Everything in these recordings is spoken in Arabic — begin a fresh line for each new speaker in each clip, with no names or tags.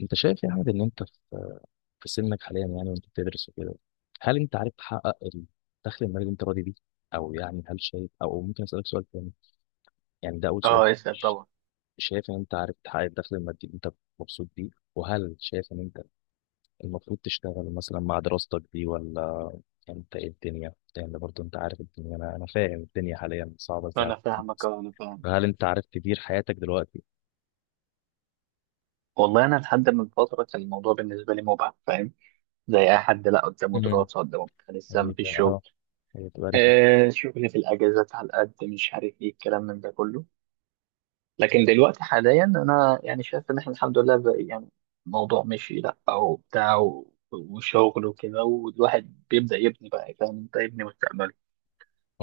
انت شايف يا احمد ان انت في سنك حاليا يعني وانت بتدرس وكده؟ هل انت عارف تحقق الدخل المالي اللي انت راضي بيه؟ او يعني هل شايف، او ممكن اسالك سؤال تاني؟ يعني ده اول سؤال.
اه، اسأل
ش-
طبعا.
شايف ان انت عارف تحقق الدخل المادي اللي انت مبسوط بيه؟ وهل شايف ان انت المفروض تشتغل مثلا مع دراستك دي ولا انت ايه الدنيا؟ لان برضه انت عارف الدنيا، انا فاهم الدنيا حاليا صعبه ازاي على
انا فاهمك،
الناس.
اه انا فاهم.
فهل انت عارف تدير حياتك دلوقتي؟
والله انا لحد من فتره كان الموضوع بالنسبه لي مبعد فاهم، زي اي حد لا قدامه
امم
دراسه قدامه بتاع لسه ما فيش شغل.
اه هي تبقى
آه شغل في الاجازات على قد مش عارف ايه الكلام من ده كله. لكن دلوقتي حاليا انا يعني شايف ان احنا الحمد لله بقى يعني الموضوع مشي لا او بتاع وشغل وكده، والواحد بيبدا يبني بقى، فاهم انت، يبني مستقبله،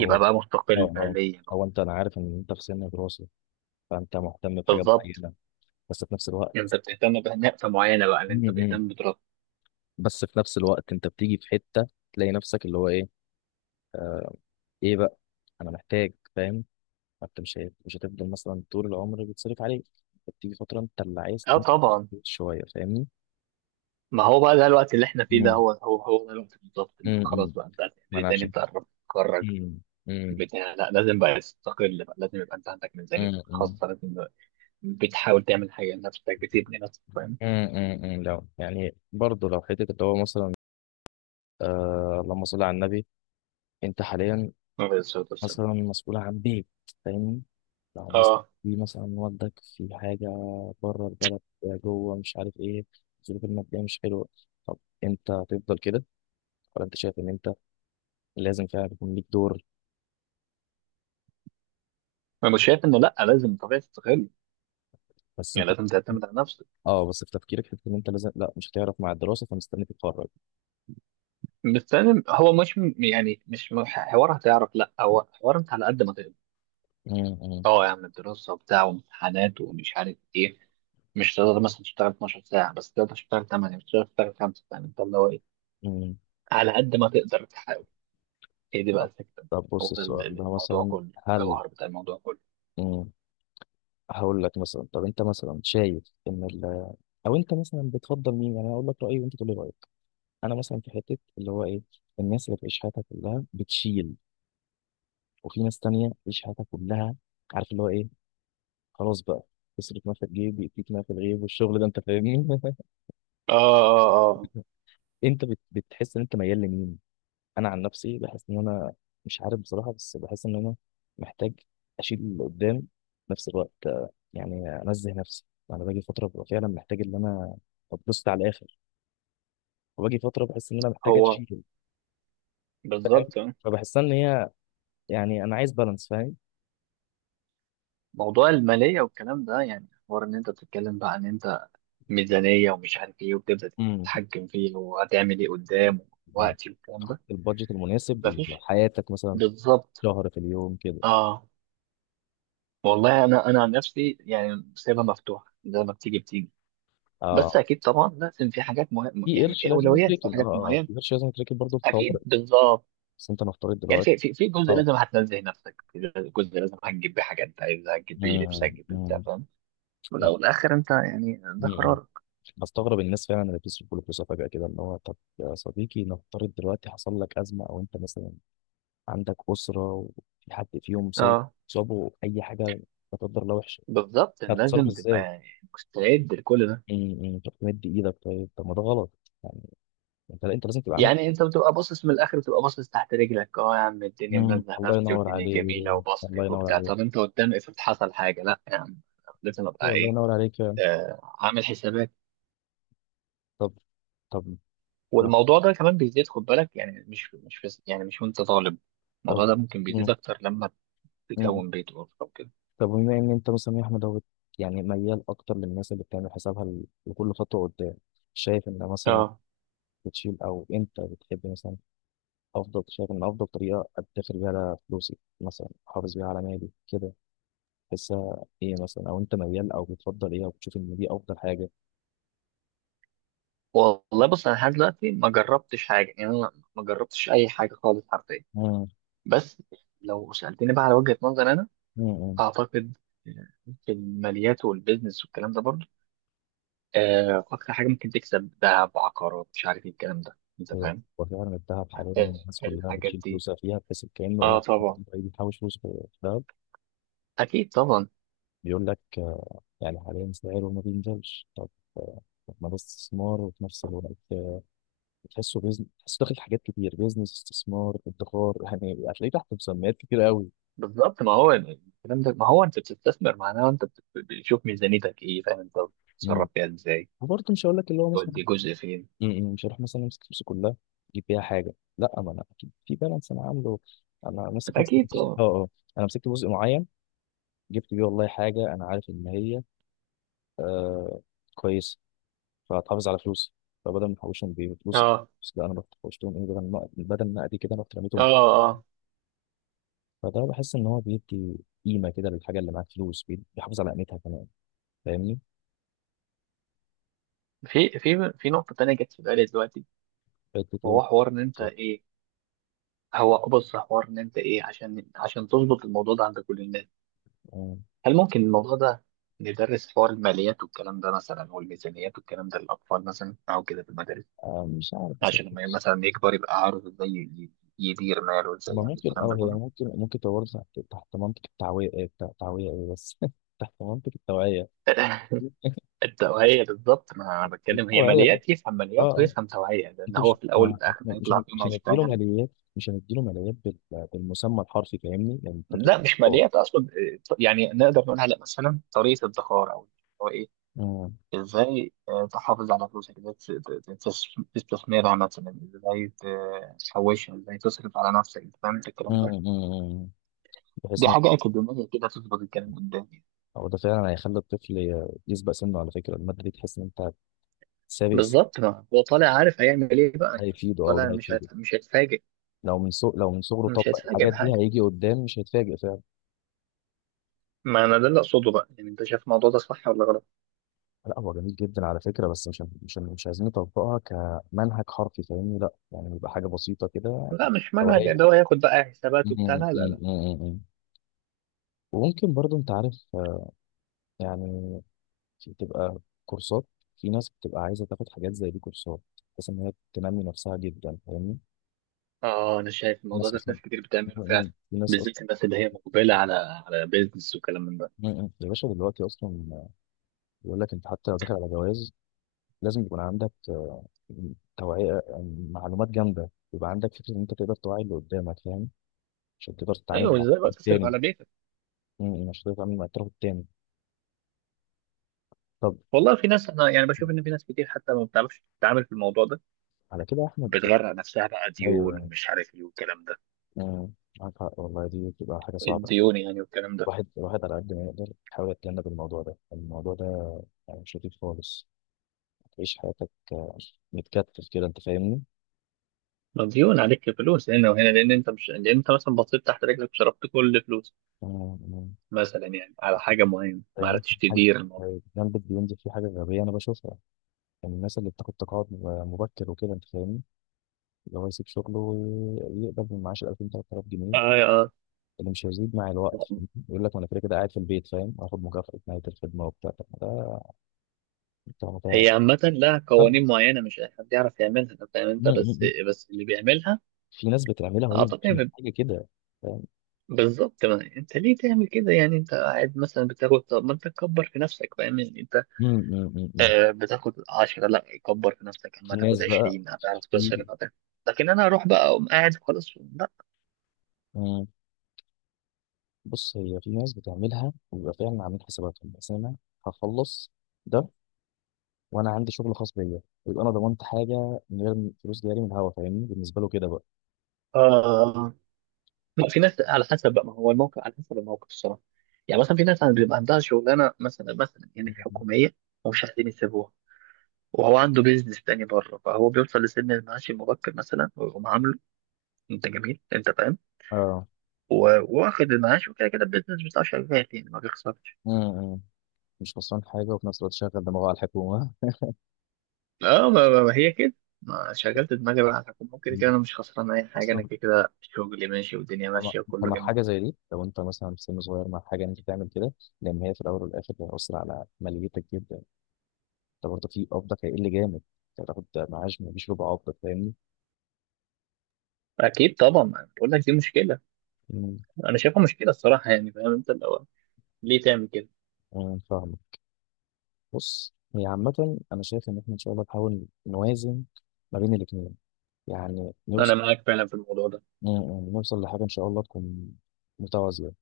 هو اه
بقى مستقل
اه
ماليا.
هو انت انا عارف ان انت في سن دراسه، فانت مهتم بحاجه
بالظبط،
معينه، بس في نفس
انت
الوقت.
بتهتم بنقطه معينه بقى، اللي انت
امم
بتهتم بدراستك.
بس في نفس الوقت انت بتيجي في حته تلاقي نفسك اللي هو ايه، ايه بقى، انا محتاج فاهم. انت مش هتفضل مثلا طول العمر بيتصرف عليك، انت بتيجي فتره انت اللي عايز
اه طبعا.
تنتج شويه، فاهمني؟
ما هو بقى ده الوقت اللي احنا فيه، ده
امم
هو ده الوقت بالظبط اللي هو خلاص
امم
بقى انت هتعمل
ما
ايه
انا
تاني،
عشان
انت قربت تتخرج.
امم امم
بتاع لا، لازم بقى تستقل، بقى لازم يبقى انت عندك ميزانية
امم
خاصة، لازم بقى بتحاول تعمل حاجة لنفسك، بتبني نفسك، فاهم؟
لا، يعني برضه لو حته اللي هو مثلا، آه اللهم صل على النبي. انت حاليا
عليه الصلاة والسلام.
مثلا مسؤولة عن بيت، فاهمني؟ لو مثلا
اه،
في مثلا والدك في حاجة بره البلد، جوه، مش عارف ايه، الظروف المادية مش حلوة، طب انت هتفضل كده ولا انت شايف ان انت لازم فعلا يكون ليك دور؟
انا مش شايف انه لا، لازم طبيعي تستقل،
بس انت،
يعني لازم تعتمد على نفسك.
اه، بس في تفكيرك حتة ان انت لازم، لا مش هتعرف مع الدراسة فمستني تتخرج.
بس لازم، هو مش يعني مش حوار هتعرف لا، هو حوار انت على قد ما تقدر.
امم
اه يا عم دراسة وبتاع وامتحانات ومش عارف ايه، مش تقدر مثلا تشتغل 12 ساعة، بس تقدر تشتغل 8، مش تقدر تشتغل 5، فاهم انت اللي هو ايه،
امم
على قد ما تقدر تحاول. هي دي بقى
طب،
الفكرة.
طب بص
هو ده
السؤال ده
الموضوع
مثلا،
كله،
هل،
الجوهر بتاع الموضوع كله.
امم هقول لك مثلا، طب انت مثلا شايف ان ال... او انت مثلا بتفضل مين؟ يعني أنا هقول لك رأيي وانت تقول لي رأيك. انا مثلا في حته اللي هو ايه، الناس اللي بتعيش حياتها كلها بتشيل، وفي ناس تانية بتعيش حياتها كلها، عارف اللي هو ايه، خلاص بقى، تصرف ما في الجيب يأتيك ما في الغيب، والشغل ده انت فاهمني.
اه اه
انت بتحس ان انت ميال لمين؟ انا عن نفسي بحس ان انا مش عارف بصراحه، بس بحس ان انا محتاج اشيل اللي قدام، في نفس الوقت آه، يعني انزه نفسي. انا باجي فتره ببقى فعلا محتاج ان انا اتبسط على الاخر، وباجي فتره بحس ان انا محتاج
هو
اشيل.
بالظبط اه.
فبحس ان هي، يعني انا عايز بالانس، فاهم؟
موضوع المالية والكلام ده يعني حوار ان انت بتتكلم بقى ان انت ميزانية ومش عارف ايه، وبتبدأ
امم
تتحكم فيه وهتعمل ايه قدام
مم.
ووقتي والكلام
تحط
ده.
البادجت المناسب
مفيش،
لحياتك مثلا
بالظبط.
شهر في اليوم كده.
اه، والله انا عن نفسي يعني سايبها مفتوحه زي ما بتيجي بتيجي. بس
اه،
اكيد طبعا لازم، في حاجات مهمه
في
يعني،
قرش
في
لازم
اولويات، في
يتركن. اه
حاجات
اه آه،
معينه.
في قرش لازم يتركن برضه في الطوارئ.
اكيد بالظبط.
بس انت نفترض
يعني
دلوقتي،
في في جزء
اه،
لازم هتنزه نفسك، في جزء لازم هتجيب بيه حاجه انت عايزها، هتجيب بيه لبس،
مم،
هتجيب بيه بتاع،
مم،
فاهم.
ما-
والاول والاخر انت يعني ده
مم.
قرارك.
بستغرب الناس فعلا اللي بتصرف كل فلوسها فجأة كده، اللي هو طب يا صديقي نفترض دلوقتي حصل لك أزمة، أو أنت مثلا عندك أسرة وفي حد فيهم صاب،
اه،
صابه أي حاجة، لا قدر الله، وحشة،
بالظبط،
هتتصرف
لازم تبقى
إزاي؟
يعني مستعد لكل ده.
طب تمد إيدك؟ طيب طب ما ده غلط يعني. أنت، لا أنت لازم تبقى عامل.
يعني انت بتبقى باصص من الاخر، بتبقى باصص تحت رجلك، اه يا عم الدنيا
مم.
منزه
الله
نفسي
ينور
والدنيا
عليك،
جميله
الله
وبصرف
ينور
وبتاع،
عليك.
طب انت قدام افرض حصل حاجه، لا يا عم لازم ابقى
أيوة، الله
ايه،
ينور عليك فعلا.
آه، عامل حسابات.
طب، طب يعني،
والموضوع ده كمان بيزيد، خد بالك، يعني مش مش بس يعني مش وانت طالب،
طب.
الموضوع ده ممكن بيزيد
مم.
اكتر لما
مم.
تكون بيت واسره وكده.
طب بما ان انت مثلا يا احمد هو يعني ميال اكتر للناس اللي بتعمل حسابها لكل خطوه قدام، شايف ان مثلا
اه،
بتشيل، او انت بتحب مثلا افضل، شايف ان افضل طريقه ادخر بيها على فلوسي مثلا، احافظ بيها على مالي كده، تحسها ايه مثلا؟ او انت ميال او بتفضل ايه، او بتشوف ان دي افضل حاجه؟
والله بص انا لحد دلوقتي ما جربتش حاجه يعني، انا ما جربتش اي حاجه خالص حرفيا.
مم.
بس لو سالتني بقى على وجهه نظر انا،
مم.
اعتقد في الماليات والبيزنس والكلام ده برضه، آه، اكتر حاجه ممكن تكسب ذهب، عقارات، مش عارف ايه الكلام ده انت
ايوه،
فاهم،
وفعلا الذهب حاليا
آه،
الناس كلها
الحاجات
بتشيل
دي.
فلوسها فيها، بحيث كانه
اه
يعني
طبعا.
واحد بيحوش فلوس في الذهب،
اكيد طبعا.
بيقول لك آه، يعني حاليا سعره ما بينزلش. طب آه، طب ما ده استثمار وفي نفس الوقت آه، تحسه بيزنس، تحسه داخل في حاجات كتير، بيزنس، استثمار، ادخار، يعني هتلاقيه تحت مسميات كتير قوي.
بالظبط، ما هو الكلام ده، ما هو انت بتستثمر، معناه انت بتشوف ميزانيتك ايه، فاهم انت
مم.
بتتصرف فيها ازاي،
وبرضه مش هقول لك اللي هو مثلا
تودي جزء فين.
م- م، مش هروح مثلا امسك فلوسي كلها اجيب بيها حاجه، لا، ما انا اكيد في بالانس انا عامله. انا ماسك مثلا
اكيد
جزء،
طبعا.
اه اه، انا مسكت جزء معين جبت بيه والله حاجه انا عارف ان هي آه كويس، فهتحافظ على فلوسي. فبدل ما احوشهم بفلوسي،
اه
بس لا، انا رحت حوشتهم ايه، بدل ما، بدل ما ادي كده رحت
اه
رميتهم.
اه
فده بحس ان هو بيدي قيمه كده للحاجه اللي معاك، فلوس بيحافظ على قيمتها كمان، فاهمني؟
في في نقطة تانية جت في بالي دلوقتي،
حتة إيه؟
وهو حوار ان انت
بالظبط.
ايه، هو بص حوار ان انت ايه، عشان عشان تظبط الموضوع ده عند كل الناس،
آه،
هل ممكن الموضوع ده ندرس حوار الماليات والكلام ده مثلا، والميزانيات والكلام ده، للاطفال مثلا او كده في المدارس،
آه، مش عارف بس.
عشان لما مثلا يكبر يبقى عارف ازاي يدير ماله، وازاي
ما
يعمل
ممكن،
الكلام
اه،
ده
هي
كله.
ممكن، ممكن تبقى برضه تحت، تحت منطق التعويه إيه، التعويه ايه بس، تحت منطق التوعيه.
التوعية بالظبط، ما أنا
دي
بتكلم هي
توعيه بقى.
ماليات، يفهم
اه
ماليات
آه.
ويفهم توعية، لأن
انتوا
هو
مش،
في الأول
ما احنا
والآخر هيطلع فيهم
مش هنديله
هيشتغل.
ماليات، مش هنديله ماليات بالمسمى الحرفي فاهمني، يعني انت بتبقى،
لا مش
اه.
ماليات أصلا إيه، يعني نقدر نقول على مثلا طريقة ادخار، أو هو إيه،
امم،
إزاي آه، تحافظ على فلوسك، إزاي تستثمرها مثلا، إزاي تحوشها، إزاي تصرف على نفسك، فاهم أنت، فاهم الكلام ده.
امم، امم. بحيث
دي
ان،
حاجة أكاديمية كده، تظبط الكلام قدامي.
هو ده فعلا هيخلي الطفل يسبق سنه، على فكره الماده دي تحس ان انت سابق سنه.
بالظبط، ما هو طالع عارف هيعمل إيه بقى، يعني
هيفيده، او ده
طالع مش
هيفيده.
مش هيتفاجئ.
لو من صغره
مش
طبق
هيتفاجئ
الحاجات دي
بحاجة.
هيجي قدام مش هيتفاجئ فعلا.
ما انا ده اللي اقصده، بقى يعني انت شايف الموضوع ده صح ولا غلط؟
لا هو جميل جدا على فكره، بس مش عايزين نطبقها كمنهج حرفي، فاهمني؟ لا يعني يبقى حاجه بسيطه كده،
لا مش منهج
دوريه.
اللي هو ياخد بقى حسابات
امم،
وبتاع، لا لا
امم،
لا.
امم، امم. وممكن برضو انت عارف، يعني دي بتبقى كورسات، في ناس بتبقى عايزه تاخد حاجات زي دي كورسات، بحيث ان هي تنمي نفسها جدا، فاهمني؟
اه انا شايف الموضوع
الناس
ده في
اصلا،
ناس كتير بتعمله فعلا،
في ناس اصلا،
بالذات الناس اللي هي مقبله على على بيزنس وكلام من ده.
يا باشا دلوقتي اصلا بيقول لك انت حتى لو داخل على جواز لازم يكون عندك آه، توعيه، يعني معلومات جامده يبقى عندك فكره ان انت تقدر توعي اللي قدامك فاهم، عشان تقدر تتعامل
ايوه،
مع
ازاي بقى
الطرف
تصرف
التاني.
على بيتك.
عشان تقدر تتعامل مع الطرف التاني. طب
والله في ناس انا يعني بشوف ان في ناس كتير حتى ما بتعرفش تتعامل في الموضوع ده،
على كده يا احمد.
بتغرق نفسها بقى ديون
ايوه.
ومش عارف ايه والكلام ده،
م- معاك حق والله، دي بتبقى حاجه صعبه.
الديون يعني والكلام ده.
الواحد، الواحد على قد ما يقدر يحاول يتجنب الموضوع ده، الموضوع ده يعني مش لطيف خالص. تعيش حياتك آه، متكتف كده، انت فاهمني؟
ما ديون عليك، فلوس هنا وهنا، لان انت مش لان انت مثلا بصيت تحت رجلك وصرفت كل فلوسك
آه، آه.
مثلا يعني على حاجه معينه، ما
يعني ممكن
عرفتش
حاجة
تدير الموضوع.
جنبك بينزل في حاجة غبية أنا بشوفها، يعني الناس اللي بتاخد تقاعد مبكر وكده أنت فاهمني، اللي هو يسيب شغله ويقبل من معاش 2000 3000 جنيه
اه آه.
اللي مش هيزيد مع الوقت، يقول لك ما أنا كده كده قاعد في البيت فاهم، هاخد مكافأة نهاية الخدمة وبتاع. طب ما ده، طب ما ده
هي عامة لها قوانين
غلط.
معينة، مش أي حد يعرف يعملها، أنت فاهم أنت، بس
م.
بس اللي بيعملها،
في ناس بتعملها وهي
أعتقد
مش محتاجة كده، فاهم؟
بالظبط، ما أنت ليه تعمل كده، يعني أنت قاعد مثلا بتاخد، طب ما أنت تكبر في نفسك، فاهم يعني أنت
م.
آه بتاخد 10، لا كبر في نفسك، أما
في
تاخد
ناس بقى،
20 هتعرف
في،
تصرف، هتعرف. لكن أنا أروح بقى أقوم قاعد خلاص، لا.
مم. بص، هي في ناس بتعملها وبيبقى فعلا عاملين حساباتهم، بس انا هخلص ده وانا عندي شغل خاص بيا، ويبقى انا ضمنت حاجه من غير فلوس جاري من الهوا، فاهمني؟ بالنسبه له كده بقى.
آه لا، في ناس على حسب بقى، ما هو الموقف على حسب الموقف الصراحة، يعني مثلا في ناس بيبقى عندها شغلانة مثلا، مثلا يعني حكومية ومش عايزين يسيبوها، وهو عنده بيزنس تاني بره، فهو بيوصل لسن المعاش المبكر مثلا ويقوم عامله، انت جميل انت فاهم،
اه.
وواخد المعاش، وكده كده البيزنس بتاعه شغال يعني ما بيخسرش.
امم مش خسران حاجه، وفي نفس الوقت شغل دماغه على الحكومه.
اه، ما ما هي كده، ما شغلت دماغي بقى على الحكومة، كده
مم.
كده انا مش خسران اي حاجه،
اصلا
انا كده كده شغلي ماشي والدنيا
مع،
ماشيه وكله
مع حاجه
جميل.
زي دي لو انت مثلا في سن صغير، مع حاجه إن انت تعمل كده، لان هي في الاول والاخر هتاثر على ماليتك جدا. انت برضه في قبضك هيقل جامد، انت هتاخد معاش مفيش ربع قبضك، فاهمني؟
اكيد طبعا، أنا بقول لك دي مشكله، انا شايفها مشكله الصراحه يعني، فاهم انت الاول ليه تعمل كده.
آه، فاهمك. بص هي عامة أنا شايف إن إحنا إن شاء الله نحاول نوازن ما بين الاتنين، يعني
انا
نوصل،
معاك فعلا في الموضوع ده.
نوصل لحاجة إن شاء الله تكون متوازية